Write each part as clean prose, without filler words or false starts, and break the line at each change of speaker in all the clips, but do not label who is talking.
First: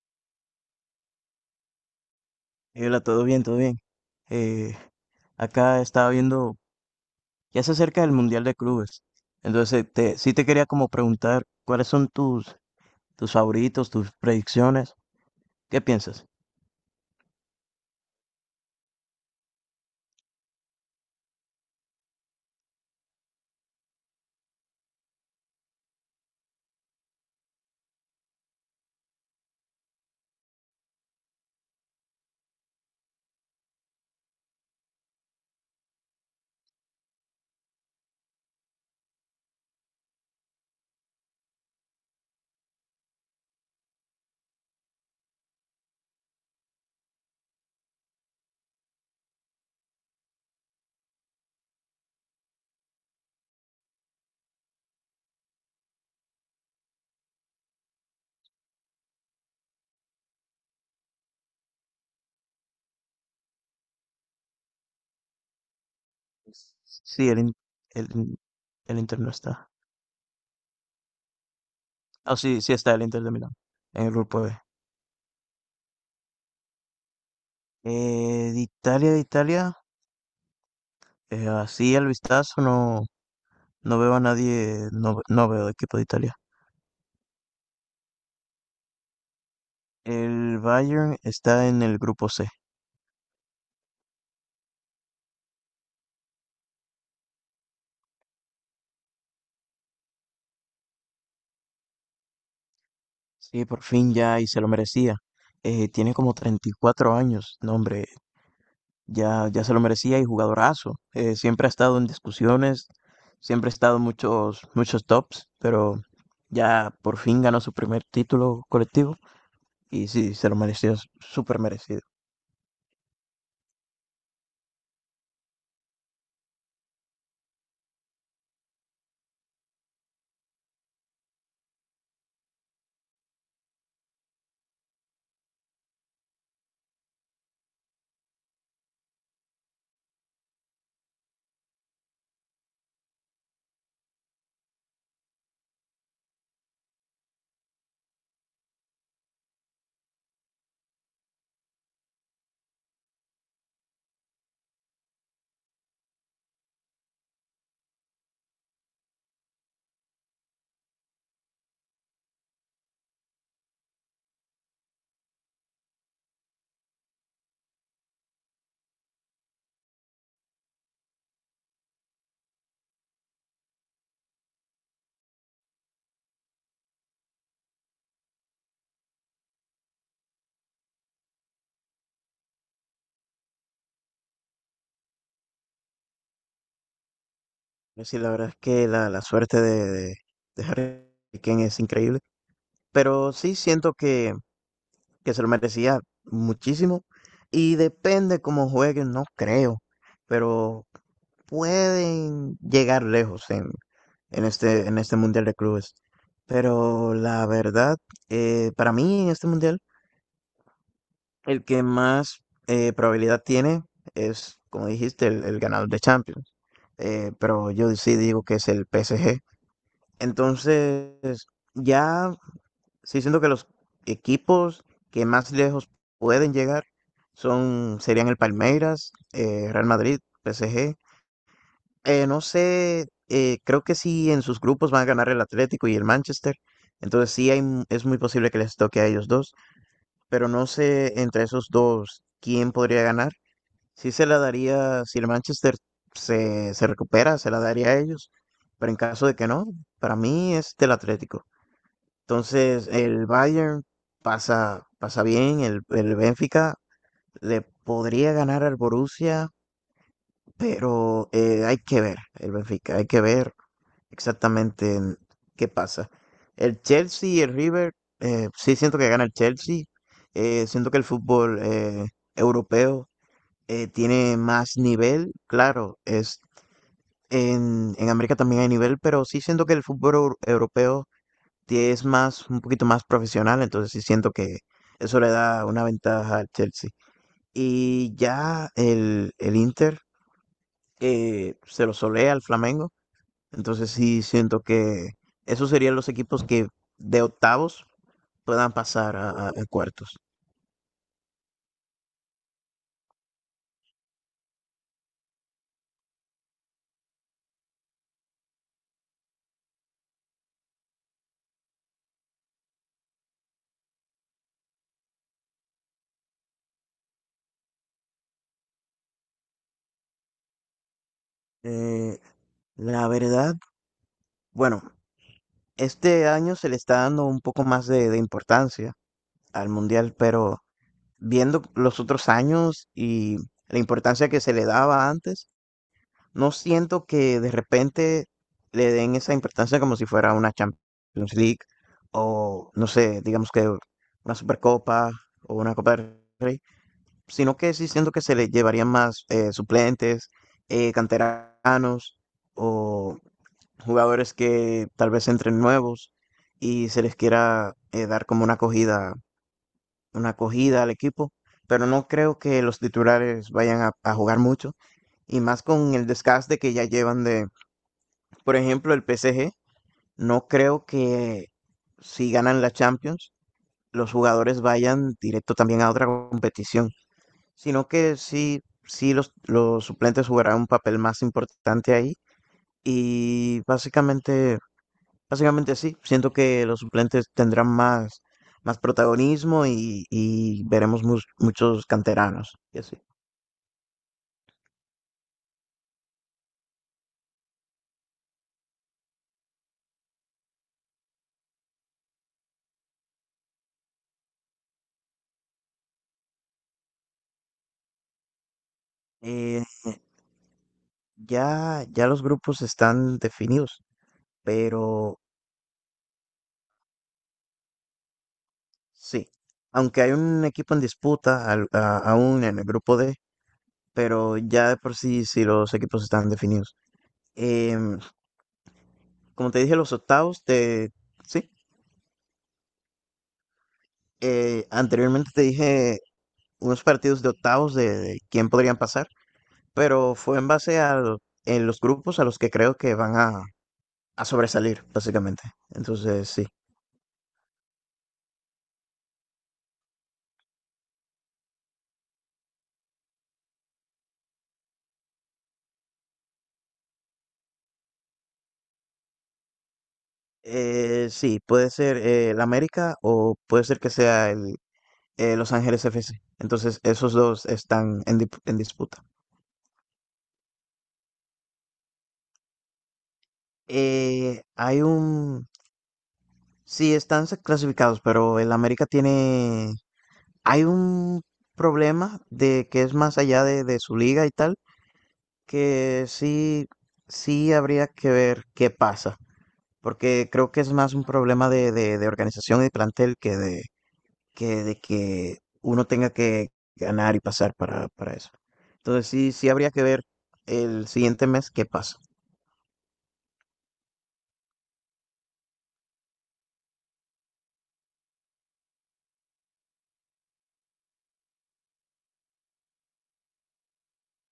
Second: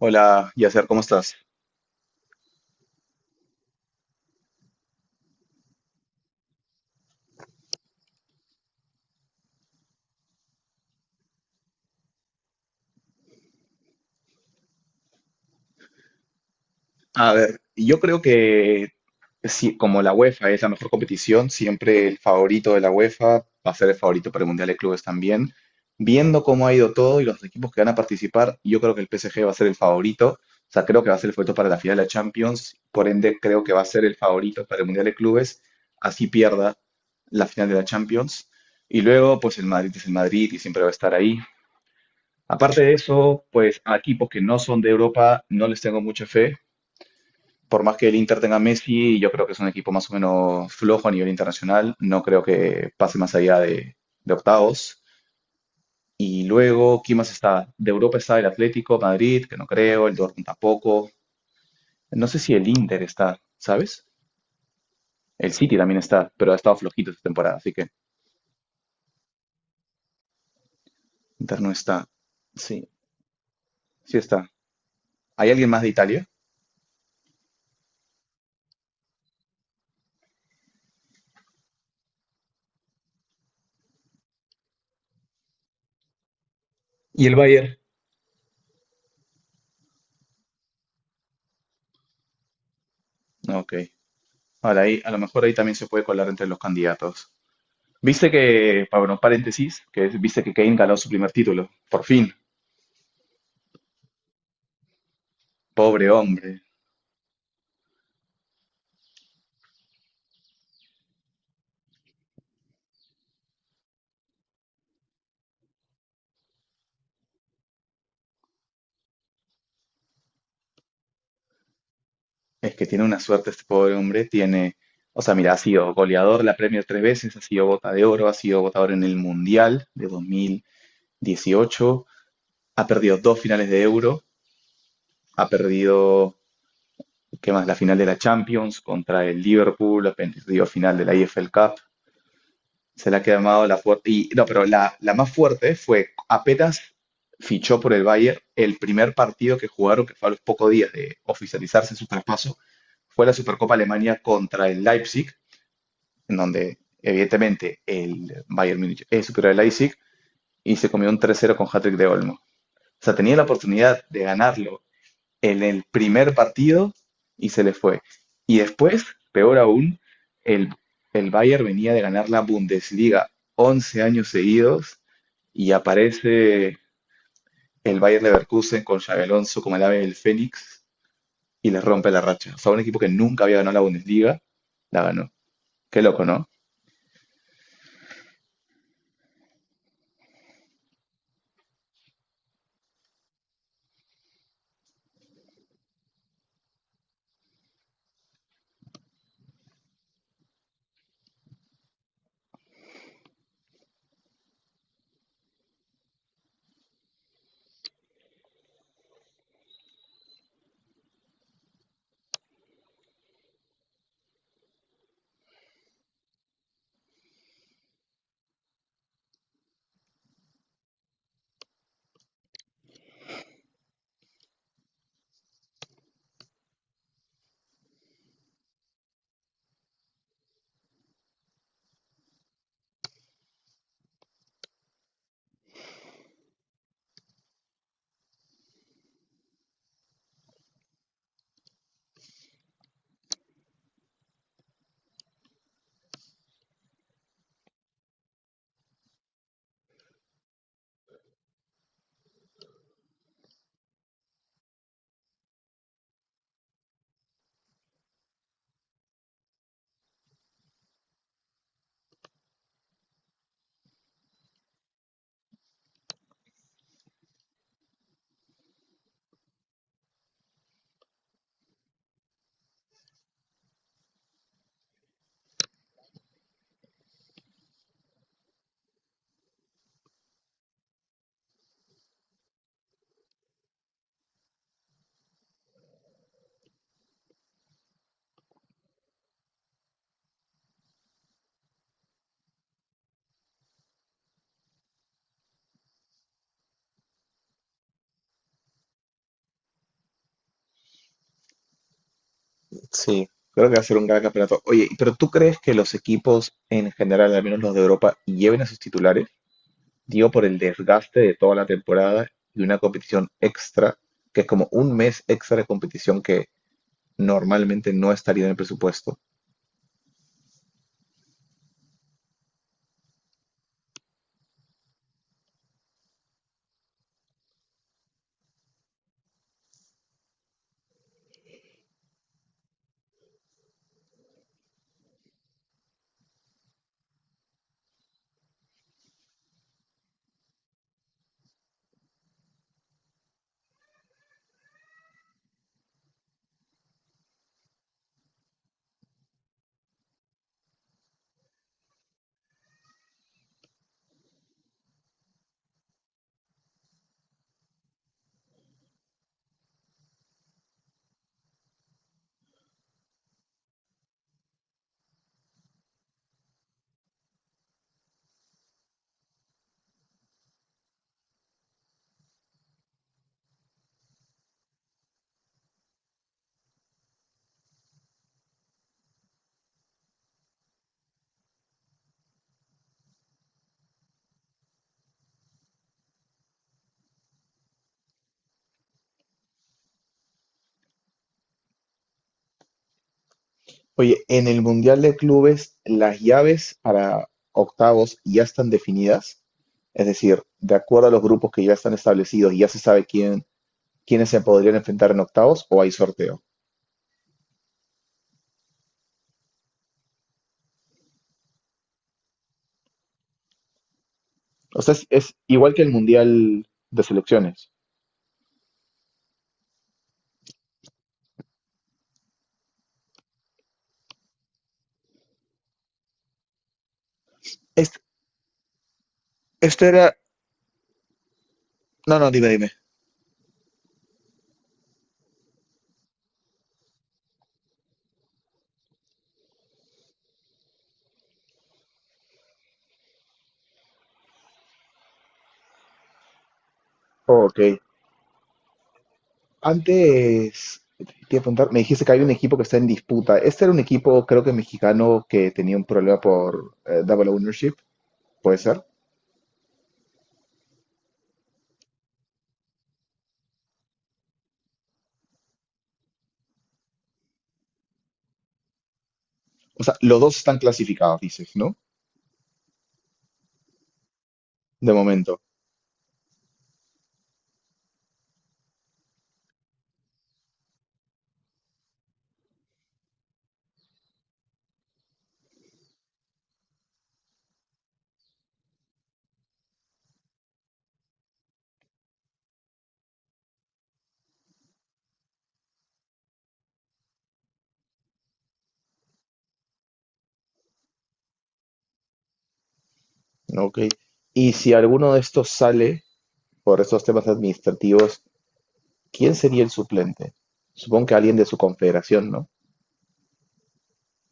Hola, Yasser, ¿cómo estás?
Hola, todo bien, todo bien. Eh, Acá estaba viendo, ya se acerca el Mundial de Clubes. Entonces, te, sí te quería como preguntar cuáles son tus, tus favoritos, tus predicciones. ¿Qué piensas?
A ver, yo creo que sí, como la UEFA es la mejor competición, siempre el favorito de la UEFA va a ser el favorito para el Mundial de Clubes también. Viendo cómo ha ido todo y los equipos que van a participar, yo creo que el PSG va a ser el favorito. O sea, creo que va a ser el favorito para la final de la Champions. Por ende, creo que va a ser el favorito para el Mundial de Clubes. Así pierda la final de la Champions. Y luego, pues el Madrid es el Madrid y siempre va a estar ahí. Aparte de eso, pues a equipos que no son de Europa no les tengo mucha fe. Por más que el Inter tenga Messi, yo creo que es un equipo más o menos flojo a nivel internacional. No creo que pase más allá de octavos. Y luego, ¿quién más está? De Europa está el Atlético, Madrid, que no creo, el Dortmund tampoco. No sé si el Inter está, ¿sabes? El City también está, pero ha estado flojito esta
Sí,
temporada, así que
el, el Inter no está.
Inter no está.
Ah, sí, sí
Sí,
está el Inter de Milán, en el
sí
grupo
está.
B.
¿Hay alguien más de Italia?
De Italia, de Italia, así al vistazo no, no veo a nadie, no, no veo equipo de Italia.
Y el Bayern,
El Bayern está en el grupo C.
ok. Ahora ahí, a lo mejor ahí también se puede colar entre los candidatos. Viste que, bueno, paréntesis, viste que Kane ganó su primer título. Por fin,
Sí, por fin ya y se lo merecía.
pobre
Tiene como
hombre.
34 años, no hombre, ya, ya se lo merecía y jugadorazo. Siempre ha estado en discusiones, siempre ha estado en muchos, muchos tops, pero ya por fin ganó su primer título colectivo y sí, se lo mereció, súper merecido.
Es que tiene una suerte este pobre hombre. Tiene, o sea, mira, ha sido goleador de la Premier tres veces, ha sido bota de oro, ha sido votador en el Mundial de 2018, ha perdido dos finales de Euro, ha perdido, ¿qué más? La final de la Champions contra el Liverpool, ha perdido final de la EFL Cup. Se la ha quemado la fuerte. Y no, pero la más fuerte fue apenas fichó por el Bayern el primer partido que jugaron, que fue a los pocos días de oficializarse su traspaso, fue la Supercopa Alemania contra el Leipzig, en donde evidentemente el Bayern Múnich es superior al Leipzig y se comió un 3-0 con hat-trick de Olmo. O sea, tenía la oportunidad de ganarlo en el primer partido y se le fue. Y después, peor aún, el, el Bayern venía de ganar la Bundesliga 11 años seguidos y aparece el Bayern Leverkusen con Xabi Alonso como el ave del Fénix y le rompe la racha. O sea, un equipo que nunca había ganado la Bundesliga, la ganó. Qué loco, ¿no?
Sí, la verdad es que la suerte de Harry Kane es increíble, pero sí siento que se lo merecía muchísimo. Y depende cómo jueguen, no creo, pero pueden llegar lejos en este Mundial de Clubes. Pero la verdad, para mí en este Mundial, el que más probabilidad tiene es, como dijiste, el ganador de Champions. Pero yo sí digo que es el PSG. Entonces, ya sí siento que los equipos que más lejos pueden llegar son, serían el Palmeiras, Real Madrid, PSG. No sé, creo que sí en sus grupos van a ganar el Atlético y el Manchester. Entonces sí hay, es muy posible que les toque a ellos dos, pero no sé entre esos dos quién podría ganar. Sí se la daría, si el Manchester se, se recupera, se la daría a ellos, pero en caso de que no, para mí es del Atlético. Entonces, el Bayern pasa, pasa bien, el Benfica le podría ganar al Borussia, pero hay que ver el Benfica, hay que ver exactamente en qué pasa. El Chelsea y el River, sí siento que gana el Chelsea, siento que el fútbol europeo tiene más nivel, claro, es en América también hay nivel, pero sí siento que el fútbol europeo es más, un poquito más profesional, entonces sí siento que eso le da una ventaja al Chelsea. Y ya el Inter se lo solea al Flamengo, entonces sí siento que esos serían los equipos que de octavos puedan pasar a, a cuartos.
Sí, creo que va a ser un gran campeonato. Oye, pero ¿tú crees que los equipos en general, al menos los de Europa, lleven a sus titulares? Dio por el desgaste de toda la temporada y una competición extra, que es como un mes extra de competición que normalmente no estaría en el presupuesto.
Eh, la verdad, bueno, este año se le está dando un poco más de importancia al Mundial, pero viendo los otros años y la importancia que se le daba antes, no siento que de repente le den esa importancia como si fuera una Champions League o, no sé, digamos que una Supercopa o una Copa del Rey, sino que sí siento que se le llevarían más suplentes, canteranos o jugadores que tal vez entren nuevos y se les quiera dar como una acogida al equipo, pero no creo que los titulares vayan a jugar mucho y más con el desgaste que ya llevan de por ejemplo, el PSG, no creo que si ganan la Champions, los jugadores vayan directo también a otra competición, sino que sí, sí los suplentes jugarán un papel más importante ahí. Y básicamente, básicamente sí, siento que los suplentes tendrán más, más protagonismo y veremos muchos canteranos y así.
Oye, en el Mundial de Clubes, las llaves para octavos ya están definidas, es decir, de acuerdo a los grupos que ya están establecidos, ya se sabe quién, quiénes se podrían enfrentar en octavos o hay sorteo.
Eh, ya, ya los grupos están definidos,
O sea,
pero
es igual que el Mundial de Selecciones.
sí, aunque hay un equipo en disputa aún en el grupo D, pero ya de por sí, sí los equipos están definidos. Em,
Este-
como te dije,
esto
los
era...
octavos de... Sí,
No, no, dime, dime.
anteriormente te dije unos partidos de octavos de quién podrían pasar, pero fue en base a en los grupos a los que creo que van a sobresalir, básicamente. Entonces, sí.
Ok, antes, te iba a preguntar, me dijiste que hay un equipo que está en disputa. Este era un equipo, creo que mexicano, que tenía un problema por double ownership, ¿puede ser?
Sí, puede ser el América o puede ser que sea el Los Ángeles FC. Entonces, esos dos están en, en disputa.
O sea, los dos están clasificados, dices, ¿no?
Hay
De momento,
un... Sí, están clasificados, pero el América tiene... Hay un problema de que es más allá de su liga y tal, que sí, sí habría que ver qué pasa, porque creo que es más un problema de organización y de plantel que de, que de que uno tenga que ganar y pasar para eso. Entonces sí, sí habría que ver el siguiente mes qué pasa.
¿no? Ok. Y si alguno de estos sale por estos temas administrativos, ¿quién sería el suplente? Supongo que alguien de su confederación, ¿no?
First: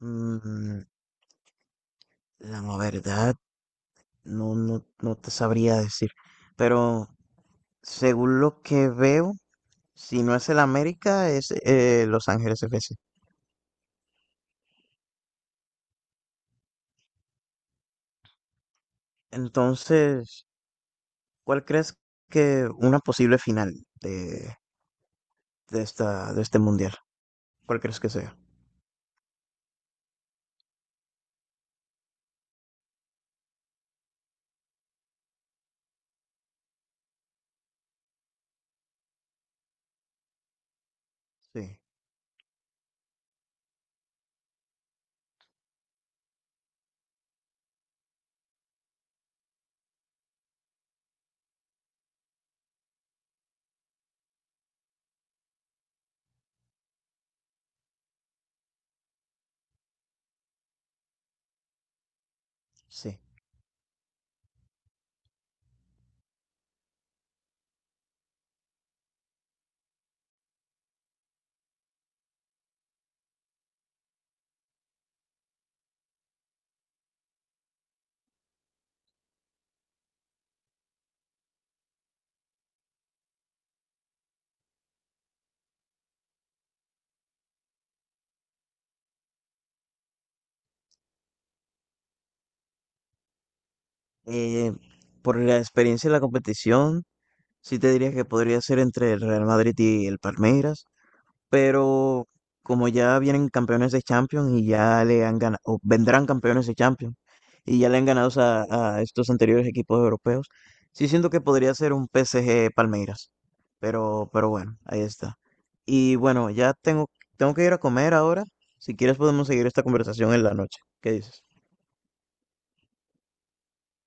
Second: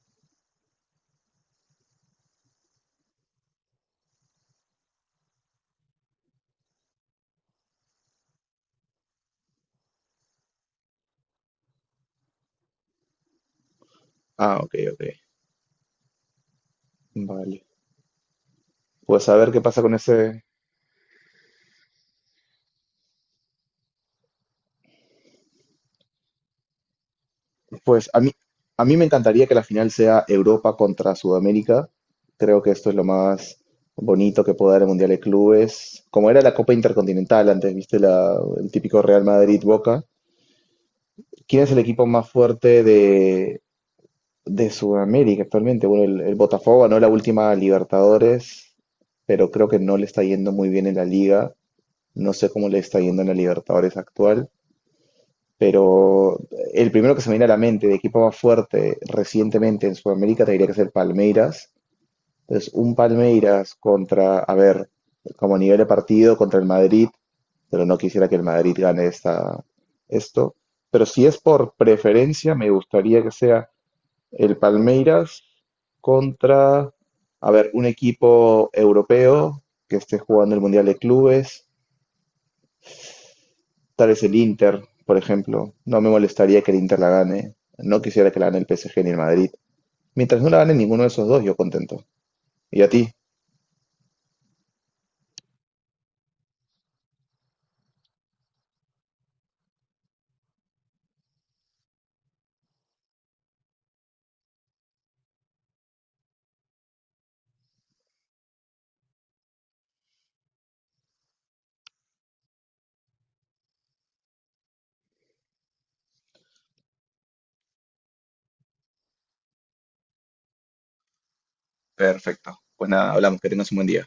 Mm, la verdad, no, no, no te sabría decir, pero según lo que veo, si no es el América, es Los Ángeles FC.
Ah, ok, ok. Vale. Pues a ver qué pasa con ese,
Entonces, ¿cuál crees que una posible final de, de esta, de este mundial? ¿Cuál crees
pues
que sea?
a mí me encantaría que la final sea Europa contra Sudamérica. Creo que esto es lo más bonito que puede dar el Mundial de Clubes. Como era la Copa Intercontinental antes, viste la, el típico Real Madrid-Boca. ¿Quién es el
Sí.
equipo más fuerte de Sudamérica actualmente? Bueno, el Botafogo ganó la última Libertadores, pero creo que no le está yendo muy bien en la liga. No sé cómo le está yendo en la Libertadores actual, pero el primero que se me viene a la mente de equipo más fuerte recientemente en Sudamérica tendría que ser Palmeiras. Entonces, un
Sí.
Palmeiras contra, a ver, como nivel de partido contra el Madrid, pero no quisiera que el Madrid gane esto. Pero si es por preferencia, me gustaría que sea el Palmeiras contra, a ver, un equipo europeo que esté jugando el Mundial de Clubes. Tal vez el Inter, por ejemplo. No me molestaría que el Inter la gane. No quisiera que la gane el PSG ni el Madrid. Mientras no la gane ninguno de esos dos, yo contento. ¿Y a ti?
Eh, por la experiencia de la competición, sí te diría que podría ser entre el Real Madrid y el Palmeiras, pero como ya vienen campeones de Champions y ya le han ganado, o vendrán campeones de Champions y ya le han ganado a estos anteriores equipos europeos, sí siento que podría ser un PSG Palmeiras, pero bueno, ahí está. Y bueno, ya tengo, tengo que ir a comer ahora. Si quieres podemos seguir esta conversación en la noche. ¿Qué dices?
Perfecto. Pues nada, hablamos, que tengas un buen día.